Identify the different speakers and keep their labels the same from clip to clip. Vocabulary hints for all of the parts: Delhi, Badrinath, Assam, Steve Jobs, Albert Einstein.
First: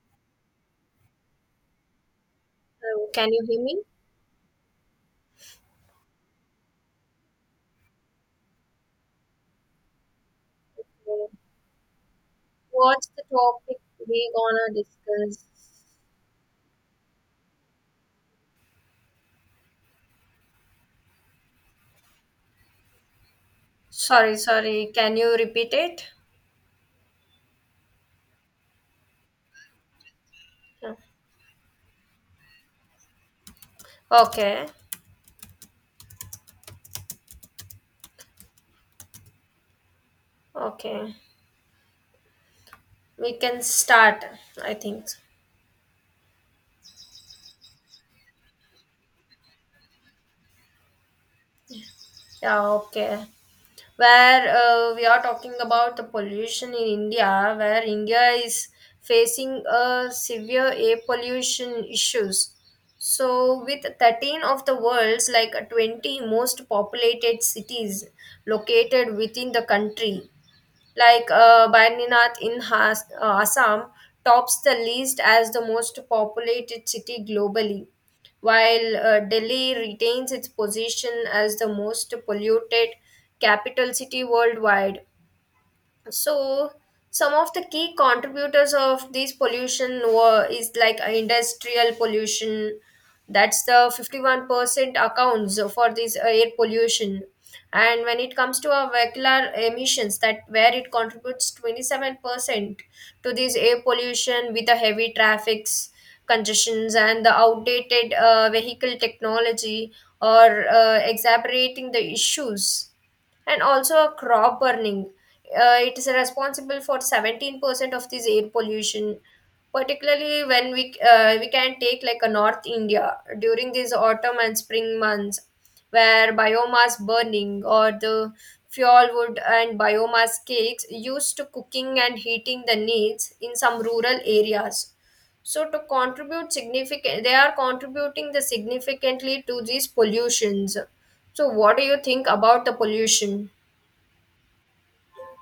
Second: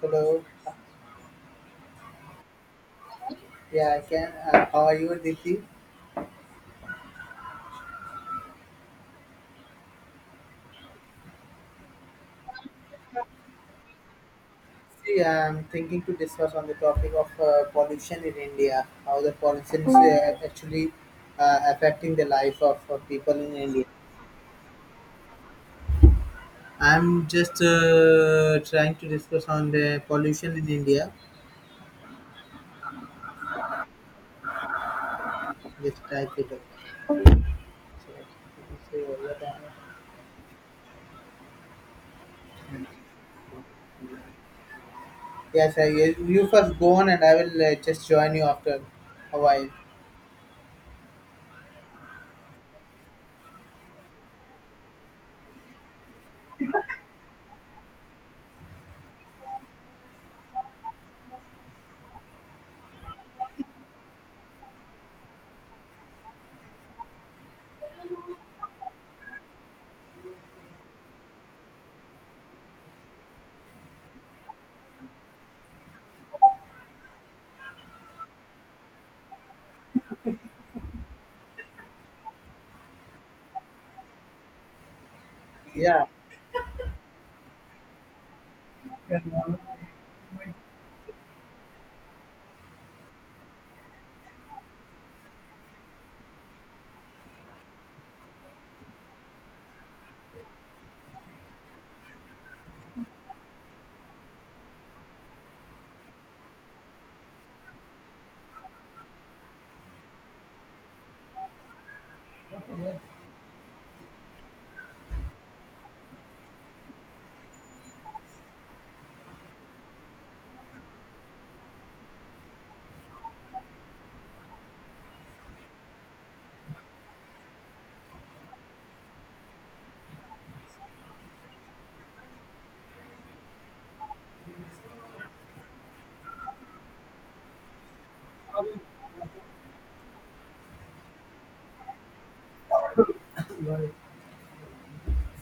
Speaker 1: Hello.
Speaker 2: Hello, can you hear me?
Speaker 1: Yeah, I can. How are you, Aditi?
Speaker 2: Uh, What's the topic we gonna
Speaker 1: See,
Speaker 2: discuss?
Speaker 1: I'm thinking to discuss on the topic of pollution in India. How the pollution is actually affecting the life of people in India.
Speaker 2: Sorry, sorry. Can you repeat it?
Speaker 1: I'm just trying to discuss on the pollution in
Speaker 2: Yeah.
Speaker 1: India.
Speaker 2: Okay,
Speaker 1: Just type it up. So, you can say over time.
Speaker 2: okay. We can start, I think.
Speaker 1: Yes, I you first go on, and I will just join you after a while.
Speaker 2: Yeah, okay, where we are talking about the pollution in India, where India is facing a severe air pollution issues. So, with 13 of the world's like 20 most populated cities located within the country, like Badrinath in Assam tops the list as the most populated city globally, while Delhi retains its position as the most polluted capital city worldwide.
Speaker 1: Yeah.
Speaker 2: So some of the key contributors of
Speaker 1: Yeah.
Speaker 2: this pollution were is like industrial pollution. That's the 51% accounts for this air pollution, and when it comes to our vehicular emissions, that where it contributes 27% to this air pollution, with the heavy traffics congestions and the outdated vehicle technology or exacerbating the issues, and also a crop burning. It is responsible for 17% of this air pollution, particularly when we can take like a North India during these autumn and spring months, where biomass burning or the fuel wood and biomass cakes used to cooking and heating the needs in some rural areas, so to contribute significant, they are contributing the significantly to these pollutions. So what do you think about the pollution?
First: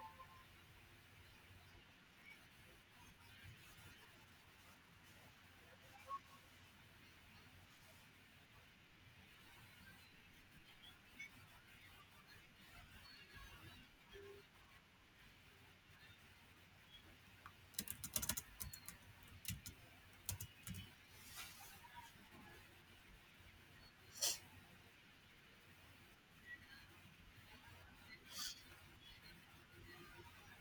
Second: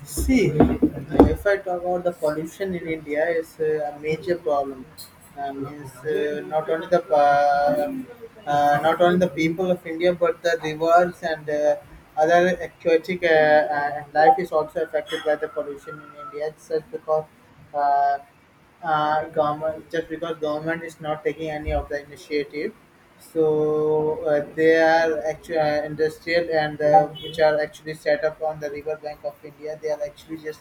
Speaker 1: See, if I talk about the pollution in India, is a major problem. Means not only the not only the people of India, but the rivers and other aquatic life is also affected by the pollution in India. It's just because uh, government, just because government is not taking any of the initiative, so they are actually industrial and which are actually set up on the river bank of India. They are actually just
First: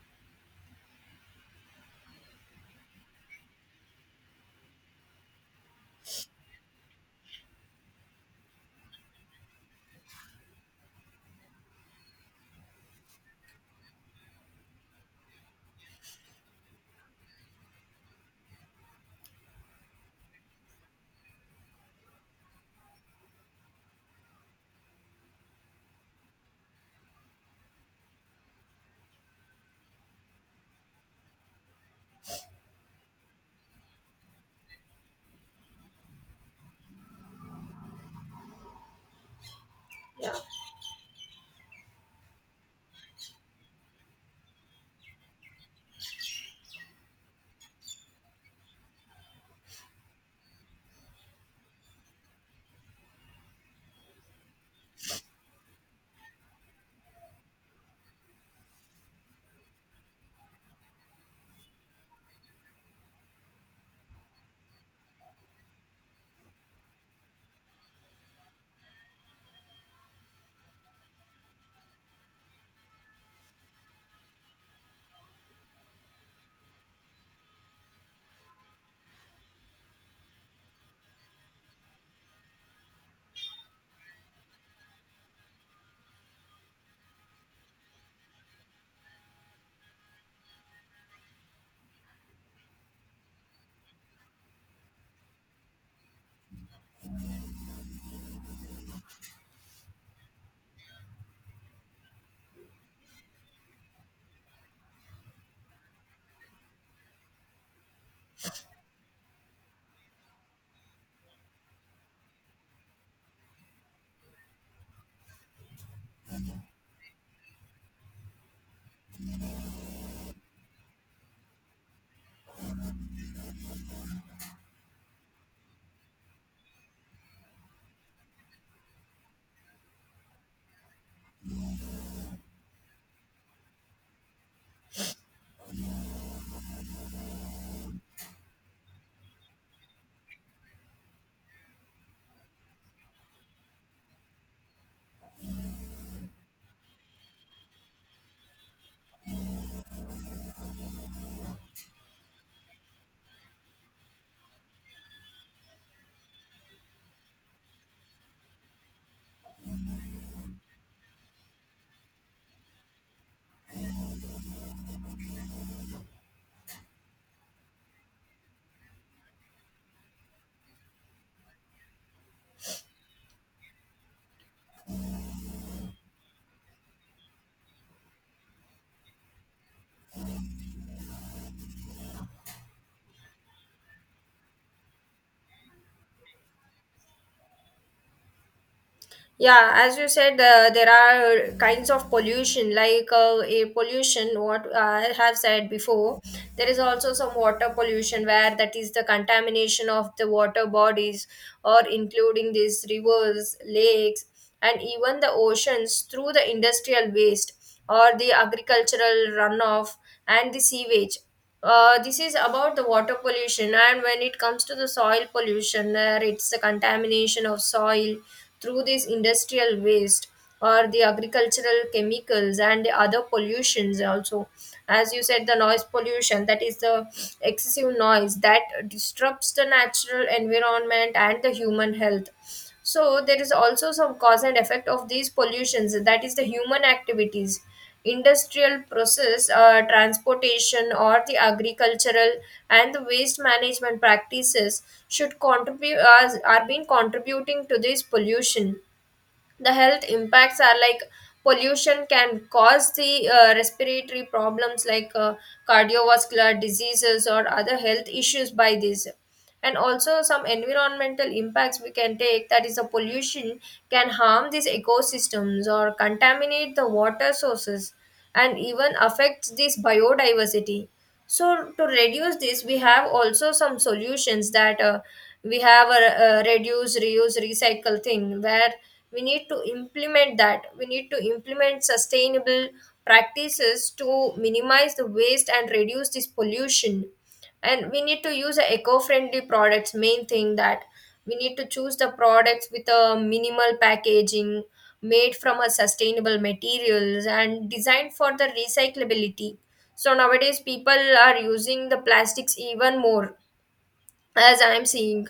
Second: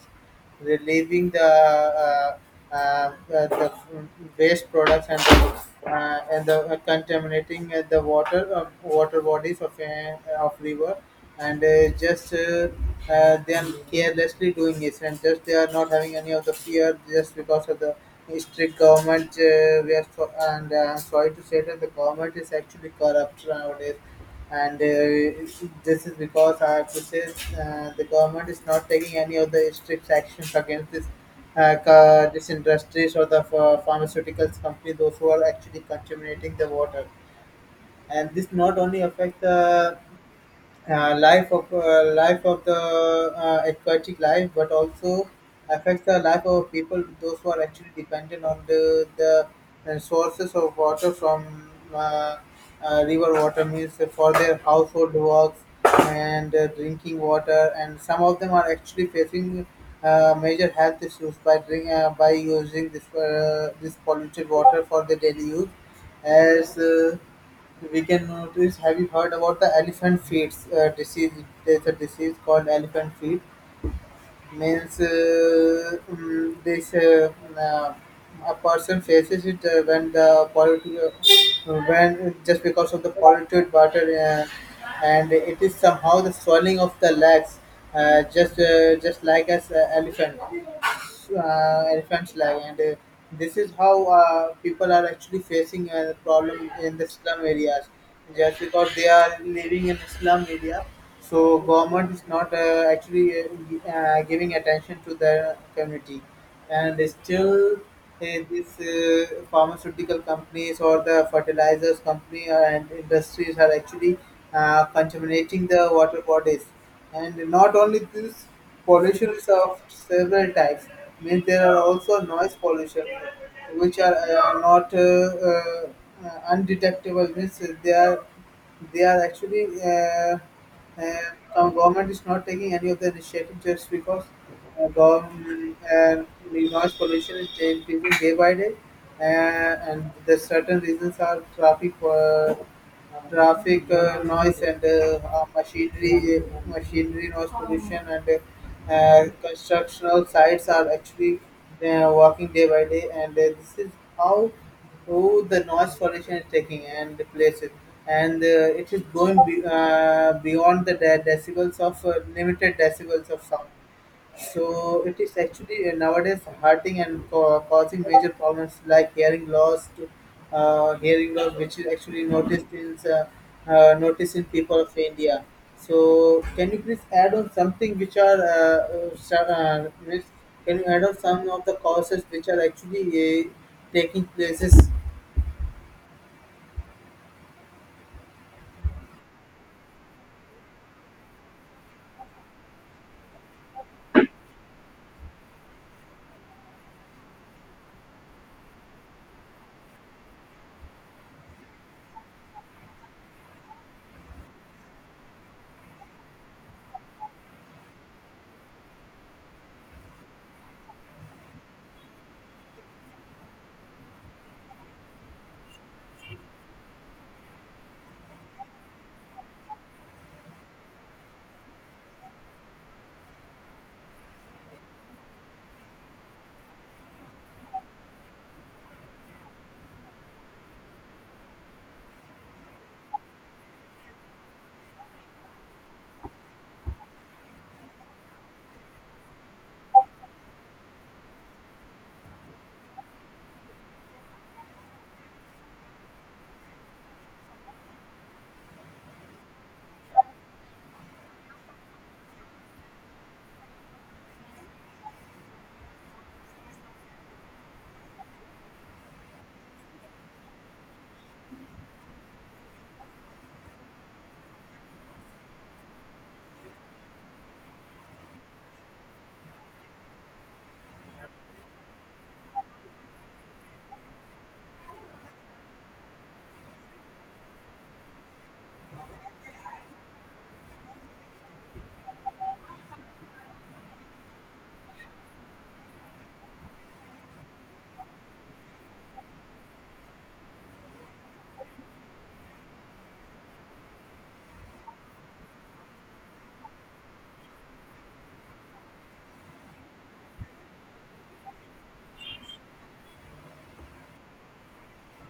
Speaker 1: relieving the waste products and the contaminating the water, water bodies of river, and just they are carelessly doing this and just they are not having any of the fear just because of the strict government we are so, and I'm sorry to say that the government is actually corrupt nowadays, and this is because I have to say the government is not taking any of the strict actions against this this industries or the pharmaceuticals company those who are actually contaminating the water, and this not only affect the
Speaker 2: Yeah,
Speaker 1: life of the aquatic life, but also affects the life of people those who are actually dependent on the sources of water from uh, river water, means for their household works and drinking water, and some of them are actually facing. Major health issues by by using this this polluted water for their daily use, as we can notice. Have you heard about the elephant feet disease? There's a disease called elephant feet, means mm, this a person faces it when the polity when just because of the polluted water, and it is somehow the swelling of the legs, just like as elephant, elephant's leg, and this is how people are actually facing a problem in the slum areas, just because they are living in a slum area, so government is not actually giving attention to the community, and still these pharmaceutical companies or the fertilizers company and industries are actually contaminating the water bodies. And not only this, pollution is of several types. Means there are also noise pollution, which are not undetectable. Means they are actually uh, government is not taking any of the initiative just because government, and the noise pollution is increasing day by day, and the certain reasons are traffic. Traffic noise and machinery noise pollution, and constructional sites are actually working day by day, and this is how how the noise pollution is taking and the places, and it is going beyond the decibels of limited decibels of sound. So it is actually nowadays hurting and causing major problems like hearing loss, which is actually noticed in noticed in people of India. So can you please add on something which are can you add on some of the causes which are actually taking places?
Speaker 2: yeah. As you said, there are kinds of pollution, like a pollution. What I have said before, there is also some water pollution, where that is the contamination of the water bodies, or including these rivers, lakes, and even the oceans through the industrial waste or the agricultural runoff and the sewage. This is about the water pollution, and when it comes to the soil pollution, it's the contamination of soil through this industrial waste or the agricultural chemicals, and the other pollutions also, as you said, the noise pollution, that is the excessive noise that disrupts the natural environment and the human health. So there is also some cause and effect of these pollutions, that is the human activities, industrial process, transportation, or the agricultural and the waste management practices should contribute as are being contributing to this pollution. The health impacts are like pollution can cause the respiratory problems, like cardiovascular diseases or other health issues by this. And also some environmental impacts we can take, that is the pollution can harm these ecosystems or contaminate the water sources and even affects this biodiversity. So to reduce this, we have also some solutions. That we have a reduce reuse recycle thing, where we need to implement sustainable practices to minimize the waste and reduce this pollution. And we need to use a eco-friendly products. Main thing that we need to choose the products with a minimal packaging, made from a sustainable materials and designed for the recyclability. So nowadays people are using the plastics even more, as I'm seeing.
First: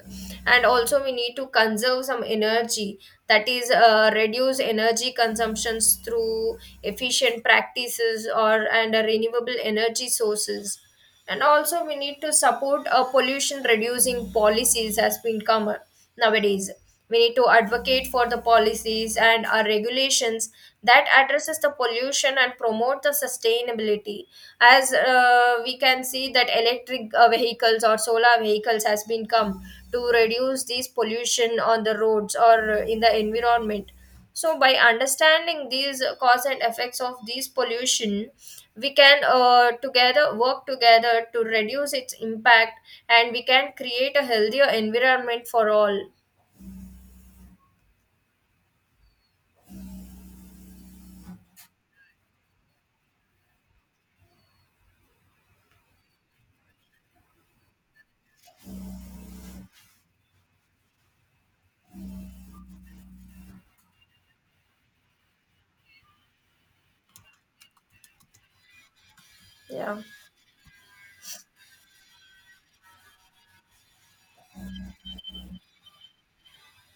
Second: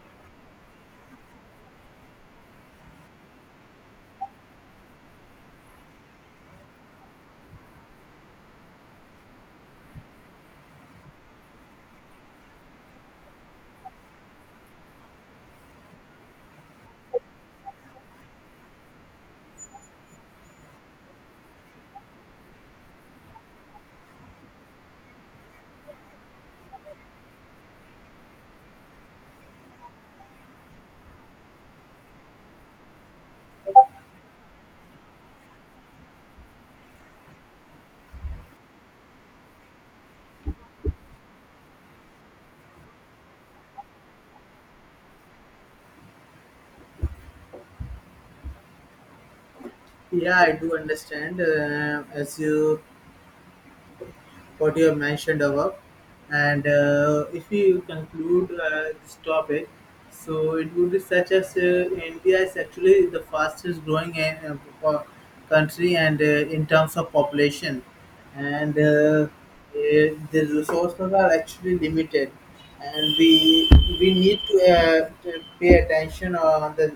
Speaker 2: And also we need to conserve some energy, that is reduce energy consumptions through efficient practices or and renewable energy sources. And also we need to support a pollution reducing policies, as been come nowadays. We need to advocate for the policies and our regulations that addresses the pollution and promote the sustainability. As we can see that electric vehicles or solar vehicles has been come to reduce these pollution on the roads or in the environment. So by understanding these cause and effects of these pollution, we can together work together to reduce its impact, and we can create a healthier environment for all.
Speaker 1: Yeah, I do understand. As you what you have mentioned above. And if we conclude this topic, so it would be such as India is actually the fastest growing country and in terms of population, and uh,
Speaker 2: Yeah.
Speaker 1: eh, the resources are actually limited, and we need to pay attention on the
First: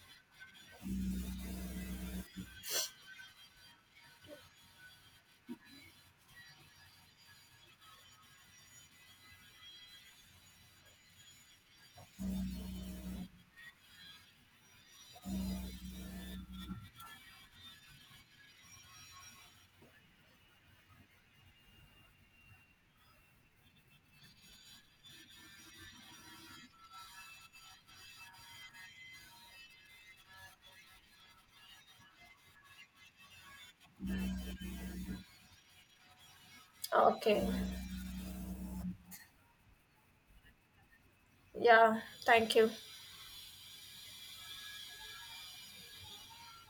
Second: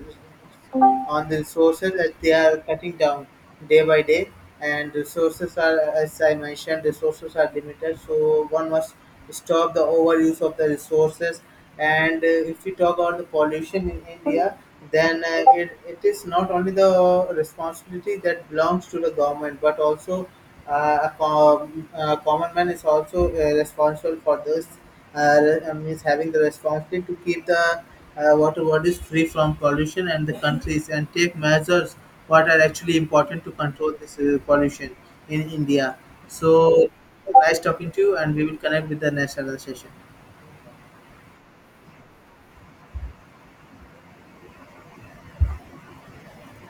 Speaker 1: on the resources that they are cutting down day by day. And resources are, as I mentioned, resources are limited, so one must stop the overuse of the resources. And if we talk about the pollution in India, then it is not only the responsibility that belongs to the government, but also a common man is also responsible for this, means having the responsibility to keep the water bodies free from pollution, and the countries and take measures what are actually important to control this pollution in India. So,
Speaker 2: Okay.
Speaker 1: nice talking to you, and we will connect with the next another session.
Speaker 2: Yeah, thank you.